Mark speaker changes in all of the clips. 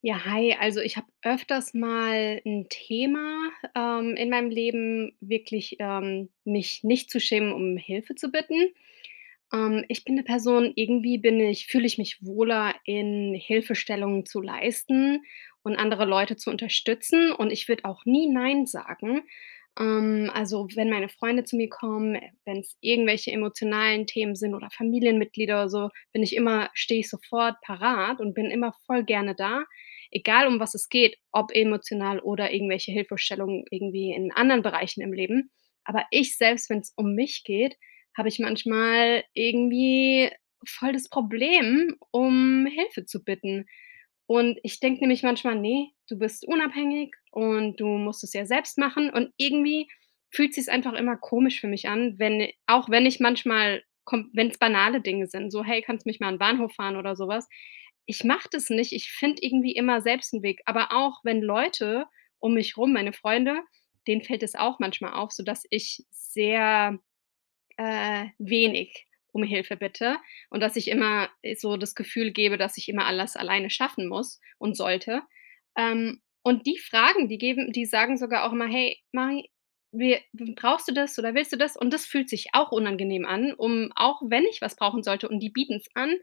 Speaker 1: Ja, hi. Also ich habe öfters mal ein Thema, in meinem Leben, wirklich, mich nicht zu schämen, um Hilfe zu bitten. Ich bin eine Person, irgendwie bin ich fühle ich mich wohler in Hilfestellungen zu leisten und andere Leute zu unterstützen, und ich würde auch nie „nein" sagen. Also, wenn meine Freunde zu mir kommen, wenn es irgendwelche emotionalen Themen sind oder Familienmitglieder oder so, bin ich immer stehe ich sofort parat und bin immer voll gerne da, egal um was es geht, ob emotional oder irgendwelche Hilfestellungen irgendwie in anderen Bereichen im Leben. Aber ich selbst, wenn es um mich geht, habe ich manchmal irgendwie voll das Problem, um Hilfe zu bitten. Und ich denke nämlich manchmal: nee, du bist unabhängig und du musst es ja selbst machen." Und irgendwie fühlt sich's einfach immer komisch für mich an, wenn auch wenn ich manchmal, wenn es banale Dinge sind, so: „Hey, kannst mich mal an 'n Bahnhof fahren?" oder sowas. Ich mache das nicht. Ich finde irgendwie immer selbst einen Weg. Aber auch wenn Leute um mich rum, meine Freunde, denen fällt es auch manchmal auf, sodass ich sehr wenig um Hilfe bitte, und dass ich immer so das Gefühl gebe, dass ich immer alles alleine schaffen muss und sollte. Und die fragen, die geben die sagen sogar auch immer: „Hey, Mari, wir brauchst du das oder willst du das?" Und das fühlt sich auch unangenehm an, um auch wenn ich was brauchen sollte und die bieten es an,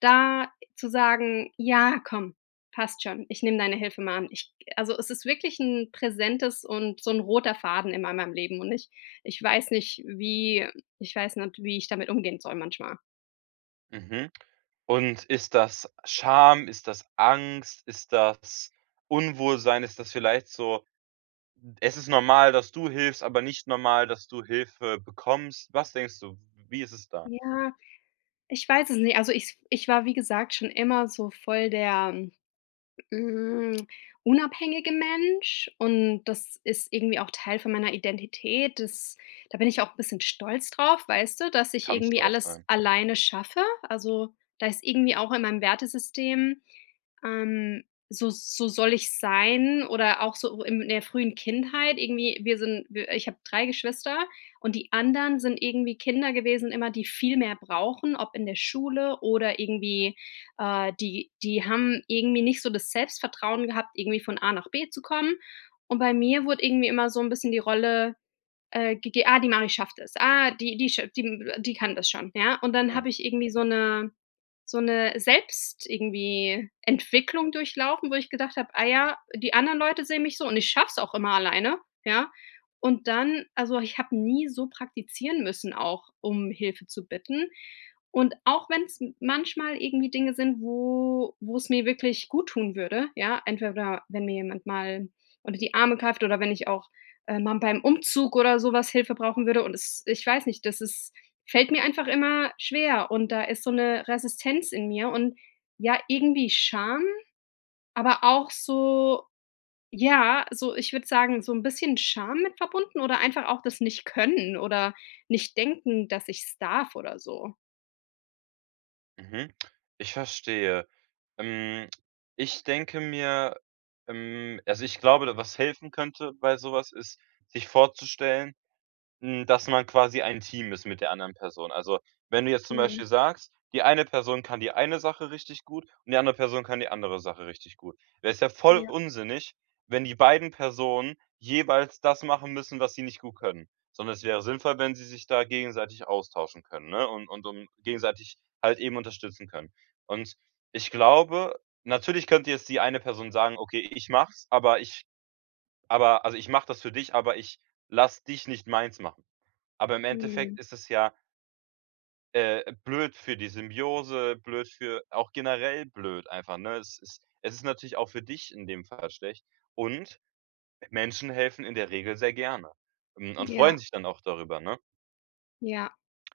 Speaker 1: da zu sagen: „Ja, komm, passt schon. Ich nehme deine Hilfe mal an." Ich Also, es ist wirklich ein präsentes und so ein roter Faden immer in meinem Leben, und ich weiß nicht, wie ich damit umgehen soll manchmal.
Speaker 2: Mhm. Und ist das Scham? Ist das Angst? Ist das Unwohlsein? Ist das vielleicht so: „Es ist normal, dass du hilfst, aber nicht normal, dass du Hilfe bekommst.“ Was denkst du? Wie ist es da?
Speaker 1: Ja, ich weiß es nicht. Also, ich war, wie gesagt, schon immer so voll der Hm, unabhängiger Mensch, und das ist irgendwie auch Teil von meiner Identität. Das Da bin ich auch ein bisschen stolz drauf, weißt du, dass ich
Speaker 2: Kannst
Speaker 1: irgendwie
Speaker 2: du auch
Speaker 1: alles
Speaker 2: sein.
Speaker 1: alleine schaffe. Also, da ist irgendwie auch in meinem Wertesystem, ähm, so soll ich sein, oder auch so in der frühen Kindheit irgendwie wir sind wir ich habe 3 Geschwister, und die anderen sind irgendwie Kinder gewesen immer, die viel mehr brauchen, ob in der Schule oder irgendwie, die haben irgendwie nicht so das Selbstvertrauen gehabt, irgendwie von A nach B zu kommen. Und bei mir wurde irgendwie immer so ein bisschen die Rolle die Mari schafft es. Die kann das schon, ja? Und dann
Speaker 2: Mhm.
Speaker 1: habe ich irgendwie so eine selbst irgendwie Entwicklung durchlaufen, wo ich gedacht habe: „Ah ja, die anderen Leute sehen mich so und ich schaff's auch immer alleine", ja? Und dann, also, ich habe nie so praktizieren müssen auch, um Hilfe zu bitten. Und auch wenn es manchmal irgendwie Dinge sind, wo es mir wirklich gut tun würde, ja? Entweder wenn mir jemand mal unter die Arme greift, oder wenn ich auch man beim Umzug oder sowas Hilfe brauchen würde, und es ich weiß nicht, das ist fällt mir einfach immer schwer, und da ist so eine Resistenz in mir, und ja, irgendwie Scham, aber auch so, ja, so, ich würde sagen, so ein bisschen Scham mit verbunden, oder einfach auch das Nicht-Können, oder nicht denken, dass ich es darf oder so.
Speaker 2: Mhm. Ich verstehe. Ähm, ich denke mir, also, ich glaube, was helfen könnte bei sowas, ist, sich vorzustellen: Hm, dass man quasi ein Team ist mit der anderen Person. Also, wenn du jetzt zum
Speaker 1: Mhm.
Speaker 2: Beispiel sagst, die eine Person kann die eine Sache richtig gut und die andere Person kann die andere Sache richtig gut. Wäre es ja voll
Speaker 1: Ja.
Speaker 2: unsinnig, wenn die beiden Personen jeweils das machen müssen, was sie nicht gut können, sondern es wäre sinnvoll, wenn sie sich da gegenseitig austauschen können, ne, und um gegenseitig halt eben unterstützen können. Und ich glaube, natürlich könnte jetzt die eine Person sagen: „Okay, ich mache aber ich aber also, ich mache das für dich, aber ich lass dich nicht meins machen.“ Aber im Endeffekt
Speaker 1: Mhm.
Speaker 2: ist es ja blöd für die Symbiose, blöd für auch generell blöd einfach, ne? Es ist natürlich auch für dich in dem Fall schlecht. Und Menschen helfen in der Regel sehr gerne, hm, und freuen
Speaker 1: Ja.
Speaker 2: sich dann auch darüber, ne?
Speaker 1: Ja.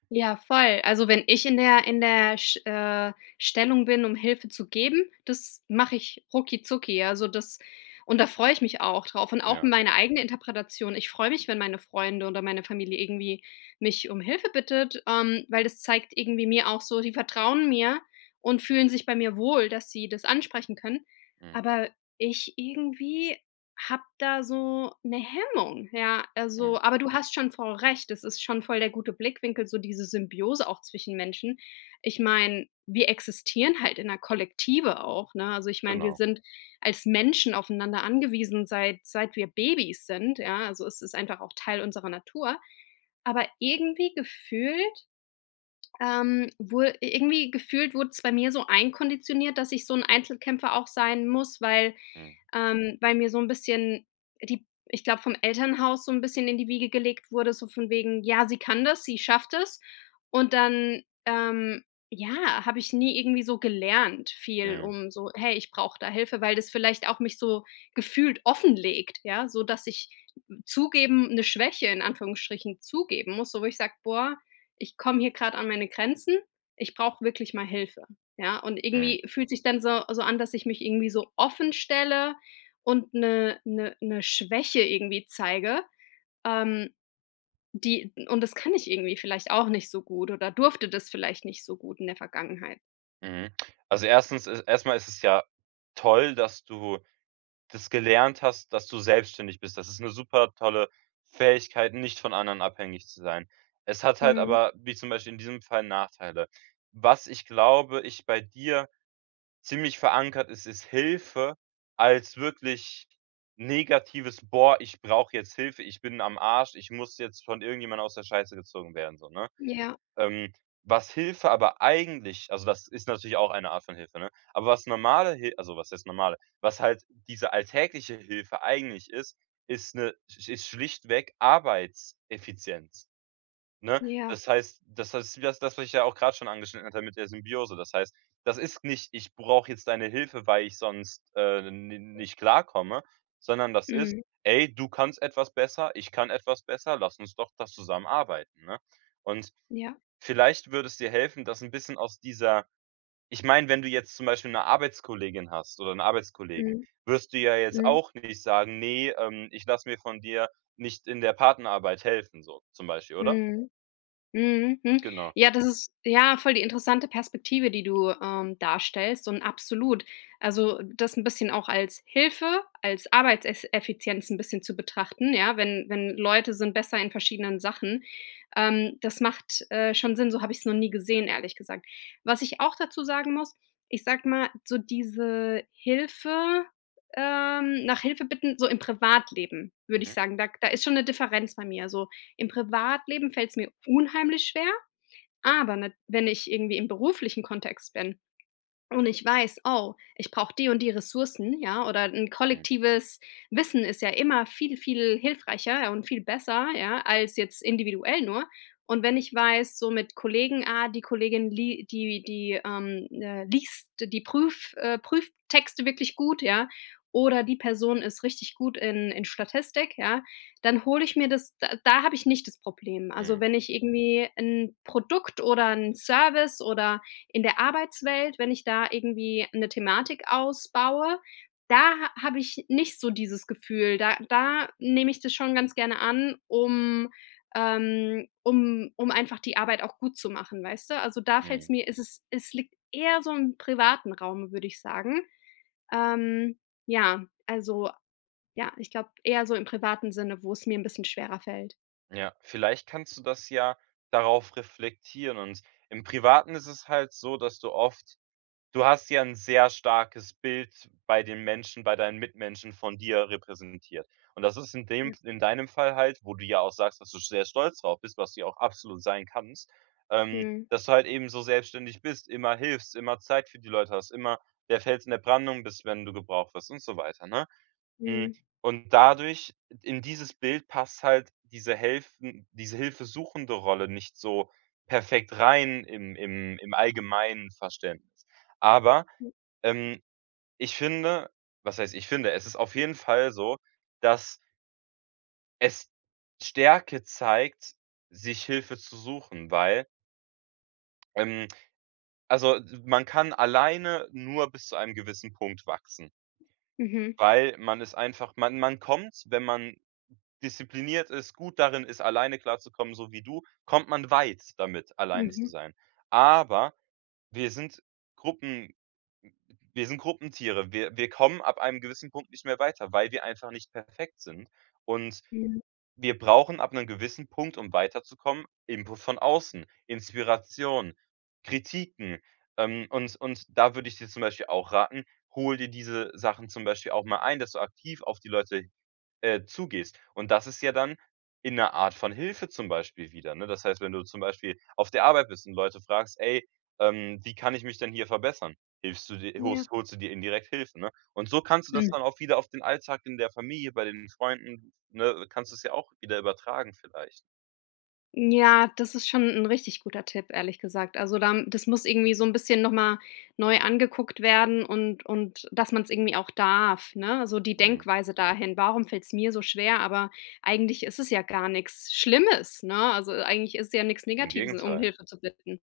Speaker 1: Ja, voll. Also, wenn ich in der Sch Stellung bin, um Hilfe zu geben, das mache ich rucki zucki. Also, das und da freue ich mich auch drauf, und auch
Speaker 2: Ja,
Speaker 1: meine eigene Interpretation. Ich freue mich, wenn meine Freunde oder meine Familie irgendwie mich um Hilfe bittet, weil das zeigt irgendwie mir auch so, die vertrauen mir und fühlen sich bei mir wohl, dass sie das ansprechen können.
Speaker 2: mhm,
Speaker 1: Aber ich irgendwie habe da so eine Hemmung, ja.
Speaker 2: mhm,
Speaker 1: Also, aber du hast schon voll recht, es ist schon voll der gute Blickwinkel, so diese Symbiose auch zwischen Menschen. Ich meine, wir existieren halt in 'ner Kollektive auch, ne? Also, ich meine, wir
Speaker 2: genau.
Speaker 1: sind als Menschen aufeinander angewiesen, seit wir Babys sind, ja. Also, es ist einfach auch Teil unserer Natur. Aber irgendwie gefühlt wohl irgendwie gefühlt wurde es bei mir so einkonditioniert, dass ich so 'n Einzelkämpfer auch sein muss, weil,
Speaker 2: Mhm,
Speaker 1: weil mir so 'n bisschen die ich glaube, vom Elternhaus so 'n bisschen in die Wiege gelegt wurde, so von wegen: „Ja, sie kann das, sie schafft es." Und dann, ja, habe ich nie irgendwie so gelernt viel,
Speaker 2: mhm,
Speaker 1: um so: „Hey, ich brauche da Hilfe", weil das vielleicht auch mich so gefühlt offenlegt, ja, so dass ich zugeben 'ne Schwäche in Anführungsstrichen zugeben muss, so wo ich sage: „Boah, ich komme hier gerade an meine Grenzen, ich brauche wirklich mal Hilfe." Ja, und
Speaker 2: mhm,
Speaker 1: irgendwie fühlt sich dann so an, dass ich mich irgendwie so offen stelle und eine 'ne 'ne 'ne Schwäche irgendwie zeige, ähm, die und das kann ich irgendwie vielleicht auch nicht so gut, oder durfte das vielleicht nicht so gut in der Vergangenheit.
Speaker 2: mhm. Also, erstens ist es ja toll, dass du das gelernt hast, dass du selbstständig bist. Das ist eine super tolle Fähigkeit, nicht von anderen abhängig zu sein. Es hat halt
Speaker 1: Mhm.
Speaker 2: aber, wie zum Beispiel in diesem Fall, Nachteile. Was ich glaube, ich bei dir ziemlich verankert ist, ist Hilfe als wirklich negatives: „Boah, ich brauche jetzt Hilfe, ich bin am Arsch, ich muss jetzt von irgendjemand aus der Scheiße gezogen werden“, so, ne?
Speaker 1: Ja,
Speaker 2: Ähm, was Hilfe aber eigentlich, also das ist natürlich auch eine Art von Hilfe, ne? Aber was normale Hilfe, also was heißt normale, was halt diese alltägliche Hilfe eigentlich ist, ist eine, ist schlichtweg Arbeitseffizienz, ne?
Speaker 1: ja.
Speaker 2: Das heißt das heißt das das, was ich ja auch gerade schon angeschnitten hatte mit der Symbiose. Das heißt, das ist nicht: „Ich brauche jetzt deine Hilfe, weil ich sonst, n nicht klarkomme“, sondern das ist:
Speaker 1: Mhm.
Speaker 2: „Ey, du kannst etwas besser, ich kann etwas besser, lass uns doch das zusammenarbeiten, ne? Und
Speaker 1: Ja.
Speaker 2: vielleicht würde es dir helfen, das ein bisschen aus dieser, ich meine, wenn du jetzt zum Beispiel 'ne Arbeitskollegin hast oder 'n Arbeitskollegen,
Speaker 1: Mhm.
Speaker 2: wirst du ja jetzt
Speaker 1: Mhm.
Speaker 2: auch nicht sagen: „Ne, ich lasse mir von dir nicht in der Partnerarbeit helfen“, so zum Beispiel, oder?
Speaker 1: Mhm. Mhm, mhm.
Speaker 2: Genau.
Speaker 1: Ja, das ist ja voll die interessante Perspektive, die du darstellst, und absolut. Also, das ein bisschen auch als Hilfe, als Arbeitseffizienz ein bisschen zu betrachten, ja, wenn Leute sind besser in verschiedenen Sachen. Das macht schon Sinn, so habe ich es noch nie gesehen, ehrlich gesagt. Was ich auch dazu sagen muss, ich sag mal, so diese Hilfe nach Hilfe bitten, so im Privatleben, würde ich
Speaker 2: Mhm.
Speaker 1: sagen, da ist schon eine Differenz bei mir. So im Privatleben fällt es mir unheimlich schwer, aber nat wenn ich irgendwie im beruflichen Kontext bin, und ich weiß: „Oh, ich brauche die und die Ressourcen", ja, oder ein
Speaker 2: Mhm.
Speaker 1: kollektives Wissen ist ja immer viel, viel hilfreicher und viel besser, ja, als jetzt individuell nur. Und wenn ich weiß, so mit Kollegen, die Kollegin liest die Prüftexte wirklich gut, ja, oder die Person ist richtig gut in Statistik, ja, dann hole ich mir das. Da habe ich nicht das Problem. Also,
Speaker 2: Mhm.
Speaker 1: wenn ich irgendwie ein Produkt oder ein Service oder in der Arbeitswelt, wenn ich da irgendwie eine Thematik ausbaue, da ha habe ich nicht so dieses Gefühl. Da nehme ich das schon ganz gerne an, um einfach die Arbeit auch gut zu machen, weißt du? Also, da fällt es
Speaker 2: Mhm.
Speaker 1: mir ist es es liegt eher so im privaten Raum, würde ich sagen. Ähm, ja, also, ja, ich glaube eher so im privaten Sinne, wo es mir ein bisschen schwerer fällt.
Speaker 2: Ja, vielleicht kannst du das ja darauf reflektieren, und im Privaten ist es halt so, dass du oft: Du hast ja 'n sehr starkes Bild bei den Menschen, bei deinen Mitmenschen von dir repräsentiert. Und das ist in dem
Speaker 1: Ja.
Speaker 2: in deinem Fall halt, wo du ja auch sagst, dass du sehr stolz drauf bist, was du ja auch absolut sein kannst,
Speaker 1: Mhm,
Speaker 2: dass du halt eben so selbstständig bist, immer hilfst, immer Zeit für die Leute hast, immer der Fels in der Brandung bist, wenn du gebraucht wirst und so weiter, ne? Hm,
Speaker 1: mhm,
Speaker 2: und dadurch in dieses Bild passt halt diese hilfesuchende Rolle nicht so perfekt rein im allgemeinen Verständnis. Aber, ähm, ich finde, was heißt ich finde, es ist auf jeden Fall so, dass es Stärke zeigt, sich Hilfe zu suchen, weil, ähm also, man kann alleine nur bis zu einem gewissen Punkt wachsen,
Speaker 1: mhm,
Speaker 2: weil man ist einfach, man kommt, wenn man diszipliniert ist, gut darin ist, alleine klarzukommen, so wie du, kommt man weit damit, alleine zu
Speaker 1: mhm,
Speaker 2: sein. Aber wir sind Gruppen wir sind Gruppentiere. Wir kommen ab einem gewissen Punkt nicht mehr weiter, weil wir einfach nicht perfekt sind. Und
Speaker 1: mhm,
Speaker 2: wir brauchen ab einem gewissen Punkt, um weiterzukommen, Input von außen, Inspiration, Kritiken. Und da würde ich dir zum Beispiel auch raten, hol dir diese Sachen zum Beispiel auch mal ein, dass du aktiv auf die Leute zugehst. Und das ist ja dann in 'ner Art von Hilfe zum Beispiel wieder, ne? Das heißt, wenn du zum Beispiel auf der Arbeit bist und Leute fragst: „Ey, wie kann ich mich denn hier verbessern?“ Hilfst du dir
Speaker 1: mhm, ja.
Speaker 2: holst holst du dir indirekt Hilfe, ne? Und so kannst du das dann auch wieder auf den Alltag in der Familie, bei den Freunden, ne, kannst du's ja auch wieder übertragen vielleicht.
Speaker 1: Ja, das ist schon 'n richtig guter Tipp, ehrlich gesagt. Also, da das muss irgendwie so 'n bisschen noch mal neu angeguckt werden, und dass man's irgendwie auch darf, ne? So die
Speaker 2: Mhm.
Speaker 1: Denkweise dahin: „Warum fällt's mir so schwer?" Aber eigentlich ist es ja gar nix Schlimmes, ne? Also, eigentlich ist ja nix
Speaker 2: Im
Speaker 1: Negatives, um
Speaker 2: Gegenteil.
Speaker 1: Hilfe zu bitten.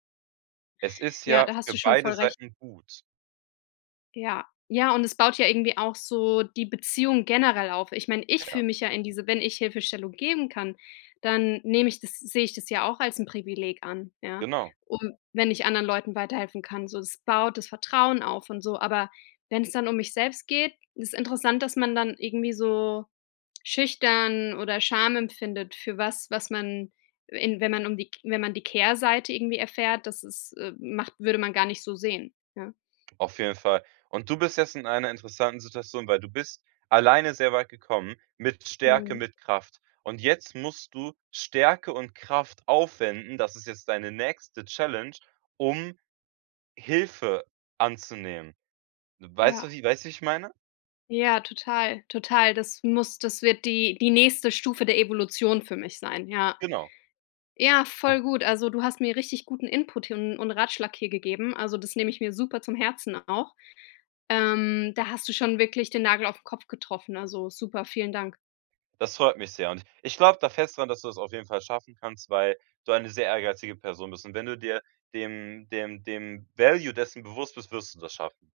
Speaker 2: Es ist
Speaker 1: Ja,
Speaker 2: ja
Speaker 1: da hast
Speaker 2: für
Speaker 1: du schon voll
Speaker 2: beide
Speaker 1: recht.
Speaker 2: Seiten gut.
Speaker 1: Ja. Ja, und es baut ja irgendwie auch so die Beziehung generell auf. Ich meine, ich fühle
Speaker 2: Ja,
Speaker 1: mich ja in diese wenn ich Hilfestellung geben kann, dann nehme ich das sehe ich das ja auch als ein Privileg an, ja?
Speaker 2: genau.
Speaker 1: Und wenn ich anderen Leuten weiterhelfen kann, so das baut das Vertrauen auf und so. Aber wenn es dann um mich selbst geht, ist interessant, dass man dann irgendwie so schüchtern oder Scham empfindet, für was, was man in wenn man um die wenn man die Kehrseite irgendwie erfährt, das ist, macht würde man gar nicht so sehen, ja?
Speaker 2: Auf jeden Fall. Und du bist jetzt in einer interessanten Situation, weil du bist alleine sehr weit gekommen, mit Stärke,
Speaker 1: Mhm.
Speaker 2: mit Kraft. Und jetzt musst du Stärke und Kraft aufwenden, das ist jetzt deine nächste Challenge, um Hilfe anzunehmen.
Speaker 1: Ja.
Speaker 2: Weißt du, wie ich meine?
Speaker 1: Ja, total, total. Das wird die nächste Stufe der Evolution für mich sein, ja.
Speaker 2: Genau.
Speaker 1: Ja,
Speaker 2: O,
Speaker 1: voll gut. Also, du hast mir richtig guten Input hier und Ratschlag hier gegeben. Also, das nehme ich mir super zum Herzen auch. Da hast du schon wirklich den Nagel auf den Kopf getroffen. Also, super, vielen Dank.
Speaker 2: das freut mich sehr. Und ich glaube da fest dran, dass du das auf jeden Fall schaffen kannst, weil du eine sehr ehrgeizige Person bist. Und wenn du dir dem Value dessen bewusst bist, wirst du das schaffen.